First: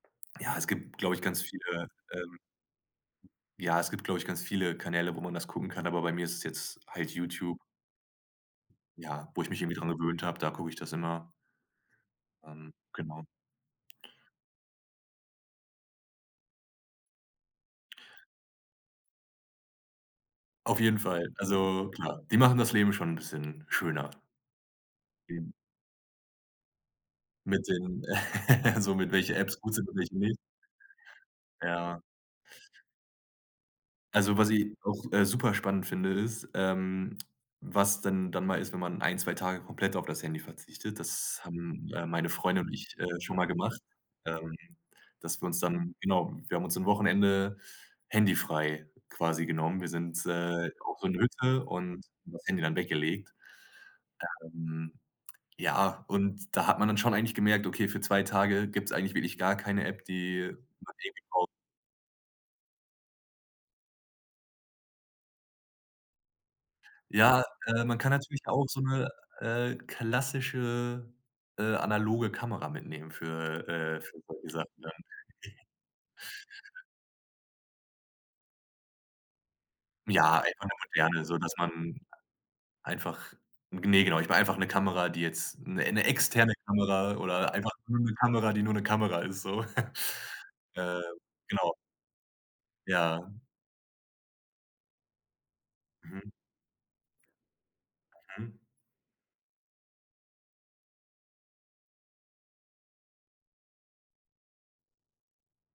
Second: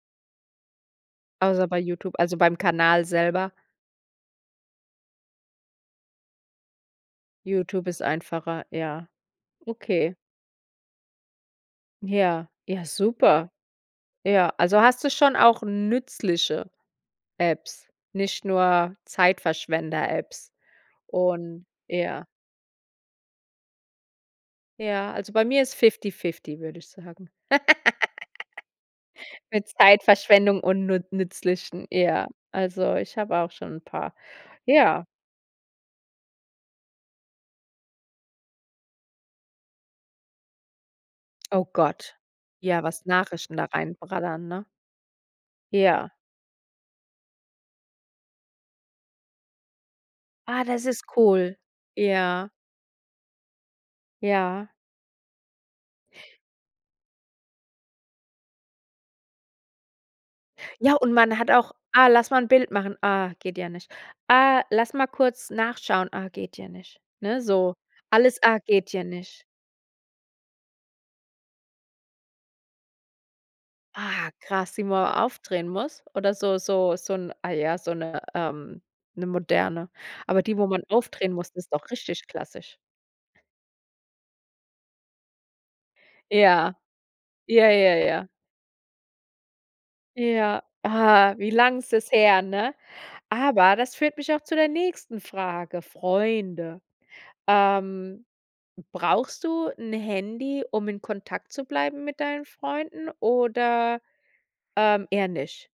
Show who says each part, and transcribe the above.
Speaker 1: Ja, es gibt, glaube ich, ganz
Speaker 2: Außer bei
Speaker 1: viele,
Speaker 2: Youtube, also
Speaker 1: ähm
Speaker 2: beim Kanal selber.
Speaker 1: Ja, es gibt, glaube ich, ganz viele Kanäle, wo man das gucken kann, aber bei mir ist es jetzt halt Youtube.
Speaker 2: Youtube ist einfacher, ja.
Speaker 1: Ja, wo ich mich irgendwie dran
Speaker 2: Okay.
Speaker 1: gewöhnt hab, da gucke ich das immer.
Speaker 2: Ja,
Speaker 1: Ähm,
Speaker 2: ja,
Speaker 1: genau.
Speaker 2: super. Ja, also hast du schon auch nützliche Apps, nicht nur Zeitverschwender-Apps
Speaker 1: Auf jeden Fall.
Speaker 2: und
Speaker 1: Also klar,
Speaker 2: Ja.
Speaker 1: die machen das Leben schon 'n bisschen schöner.
Speaker 2: Ja, also bei
Speaker 1: Eben.
Speaker 2: mir ist fifty-fifty, würde ich sagen.
Speaker 1: Mit den So mit, welche Apps
Speaker 2: Mit
Speaker 1: gut sind und welche nicht.
Speaker 2: Zeitverschwendung und nu nützlichen.
Speaker 1: Ja.
Speaker 2: Ja. Also, ich habe auch schon 'n paar.
Speaker 1: Also was i
Speaker 2: Ja.
Speaker 1: auch, äh, super spannend finde, ist, ähm, was denn dann mal ist, wenn man 1, 2 Tage komplett auf das Handy verzichtet. Das
Speaker 2: Oh
Speaker 1: haben, äh,
Speaker 2: Gott,
Speaker 1: meine Freunde und
Speaker 2: ja,
Speaker 1: ich,
Speaker 2: was
Speaker 1: äh, schon mal
Speaker 2: Nachrichten da
Speaker 1: gemacht.
Speaker 2: reinbrettern,
Speaker 1: Ähm,
Speaker 2: ne?
Speaker 1: dass wir uns dann
Speaker 2: Ja.
Speaker 1: genau, wir haben uns am Wochenende handyfrei quasi genommen. Wir sind,
Speaker 2: Ah,
Speaker 1: äh,
Speaker 2: das
Speaker 1: auf
Speaker 2: ist
Speaker 1: so 'ne
Speaker 2: cool,
Speaker 1: Hütte und haben das
Speaker 2: ja.
Speaker 1: Handy dann weggelegt.
Speaker 2: Ja.
Speaker 1: Ähm, ja, und da hat man dann schon eigentlich gemerkt, okay, für 2 Tage gibt's eigentlich wirklich gar keine App, die man
Speaker 2: Ja, und
Speaker 1: irgendwie
Speaker 2: man
Speaker 1: braucht.
Speaker 2: hat auch: „Ah, lass mal 'n Bild machen. Ah, geht ja nicht. Ah, lass mal kurz nachschauen. Ah, geht ja nicht.” Ne,
Speaker 1: Ja,
Speaker 2: so.
Speaker 1: äh, man kann
Speaker 2: Alles:
Speaker 1: natürlich
Speaker 2: „Ah,
Speaker 1: auch so
Speaker 2: geht ja
Speaker 1: 'ne,
Speaker 2: nicht.”
Speaker 1: äh, klassische, äh, analoge Kamera mitnehmen für äh, für
Speaker 2: Ah,
Speaker 1: solche Sachen
Speaker 2: krass, die wo
Speaker 1: dann.
Speaker 2: man aufdrehen muss oder so so so 'n ah ja, so 'ne ähm, 'ne moderne.
Speaker 1: Ja,
Speaker 2: Aber die,
Speaker 1: einfach
Speaker 2: wo
Speaker 1: 'ne
Speaker 2: man
Speaker 1: moderne,
Speaker 2: aufdrehen muss,
Speaker 1: sodass
Speaker 2: ist doch
Speaker 1: man
Speaker 2: richtig klassisch.
Speaker 1: einfach g ne, genau, ich meine einfach 'ne Kamera, die jetzt 'ne 'ne externe
Speaker 2: Ja.
Speaker 1: Kamera oder
Speaker 2: Ja,
Speaker 1: einfach
Speaker 2: ja,
Speaker 1: nur 'ne
Speaker 2: ja.
Speaker 1: Kamera, die nur 'ne Kamera ist so.
Speaker 2: Ja,
Speaker 1: Äh,
Speaker 2: ah, wie
Speaker 1: genau.
Speaker 2: lang ist das her, ne?
Speaker 1: Ja.
Speaker 2: Aber das führt mich auch zu der nächsten Frage:
Speaker 1: Mhm.
Speaker 2: Freunde. Ähm,
Speaker 1: Mhm.
Speaker 2: brauchst du 'n Handy, um in Kontakt zu bleiben mit deinen Freunden oder, ähm, eher nicht?